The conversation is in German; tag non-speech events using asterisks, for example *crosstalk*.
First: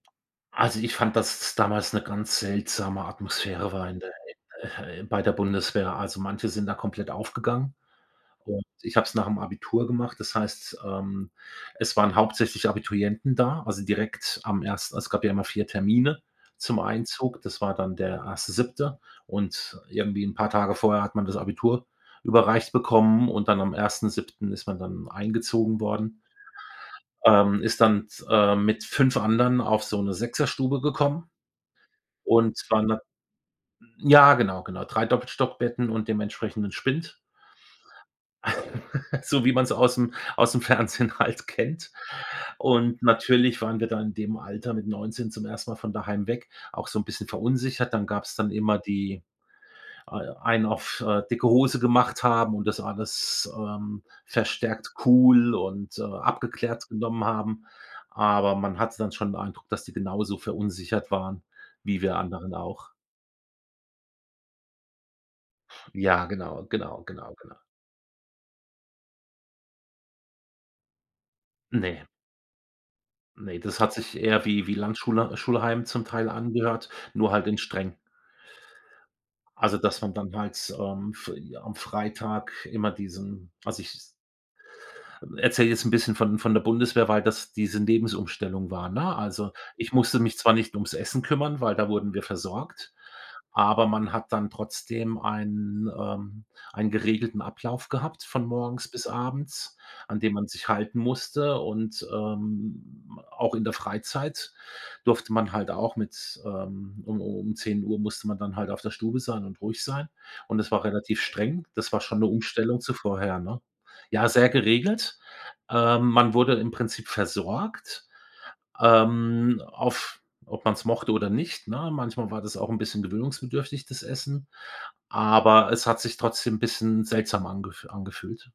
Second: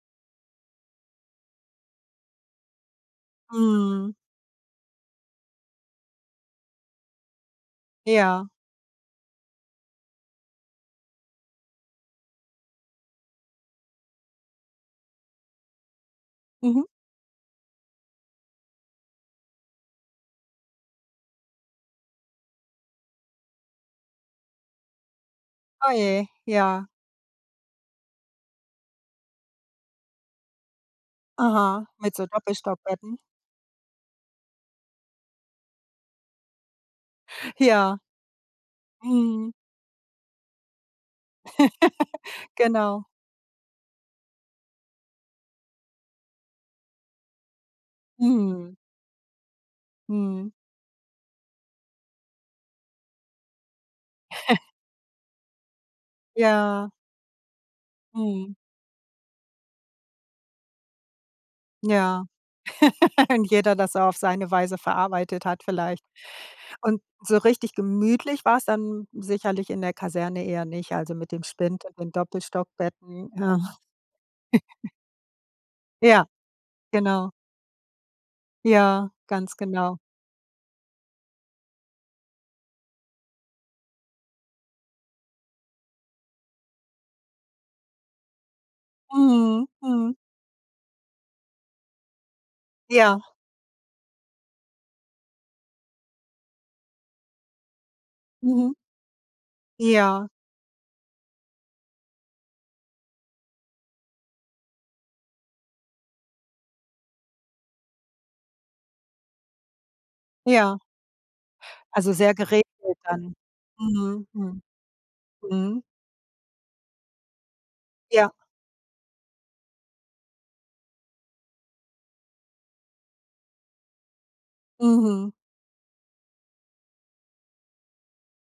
Also, ich fand, dass damals 'ne ganz seltsame Atmosphäre war in der Mhm. äh, ah, bei der Bundeswehr. Also, manche sind da komplett aufgegangen Ja. und ich habe es nach'm Abitur gemacht. Das heißt, ähm, es waren hauptsächlich Abiturienten da, also, direkt am ers es gab ja immer 4 Termine zum Mhm. Einzug. Das war dann der 1. 7. und irgendwie 'n paar Tage vorher hat man das Abitur überreicht bekommen und dann am 1. 7. ist man dann eingezogen Oh worden. je, ja. Ähm, ist dann t äh, mit 5 anderen auf so 'ne Sechserstube gekommen Aha, mit so und waren dann Doppelstockbetten? m ja, genau, genau, 3 Doppelstockbetten und dem entsprechenden Spind. Ja. *laughs* So Mhm. wie man's aus'm aus'm Fernsehen halt kennt. *chuckles* Und Genau. natürlich waren wir da in dem Alter mit 19 zum 1. Mal von daheim weg, auch so 'n bisschen verunsichert. Dann gab's dann Mhm. immer die al Mhm. einen auf, äh, dicke Hose gemacht haben und das alles, ähm, *chuckles* verstärkt cool und, äh, abgeklärt Ja. genommen haben. Mhm. Aber man hatte dann schon 'n Eindruck, dass die genauso verunsichert waren wie wir Ja. anderen auch. *laughs* Und jeder das auf seine Weise verarbeitet hat vielleicht. Ja, genau, Und genau, genau, so genau. richtig gemütlich war's dann sicherlich in der Kaserne eher nicht, also, mit dem Spind und Ne. den Doppelstockbetten. Ja. Ne, das hat sich eher wie wie *chuckles* Landschula Schulheim zum Ja, Teil angehört, genau. nur halt in streng. Ja, ganz Also, genau. dass man dann halt, ähm, f am Freitag immer diesen also, ich s erzähle jetzt 'n bisschen von von der Bundeswehr, weil das diese Lebensumstellung war, ne? Also, Mhm. ich Mhm. musste mich zwar nicht ums Essen kümmern, weil da wurden wir versorgt, Ja. aber man hat dann trotzdem einen ähm, einen geregelten Ablauf gehabt von Mhm. morgens bis abends, an Ja. den man sich halten musste. Und, ähm, auch in der Freizeit durfte man halt auch mit ähm, um um um 10 Uhr musste man dann halt auf der Stube sein und ruhig sein. Und das Ja. war relativ streng. Das war Also, schon 'ne sehr geregelt Umstellung zu dann. vorher, ne? Mhm. Ja, sehr Hm. geregelt. Mhm. Ähm, man wurde im Prinzip versorgt, Ja. ähm, auf ob man's mochte oder nicht, ne? Manchmal war das auch 'n bisschen gewöhnungsbedürftig, das Essen, Mhm. aber es hat sich trotzdem 'n bisschen seltsam angef angefühlt.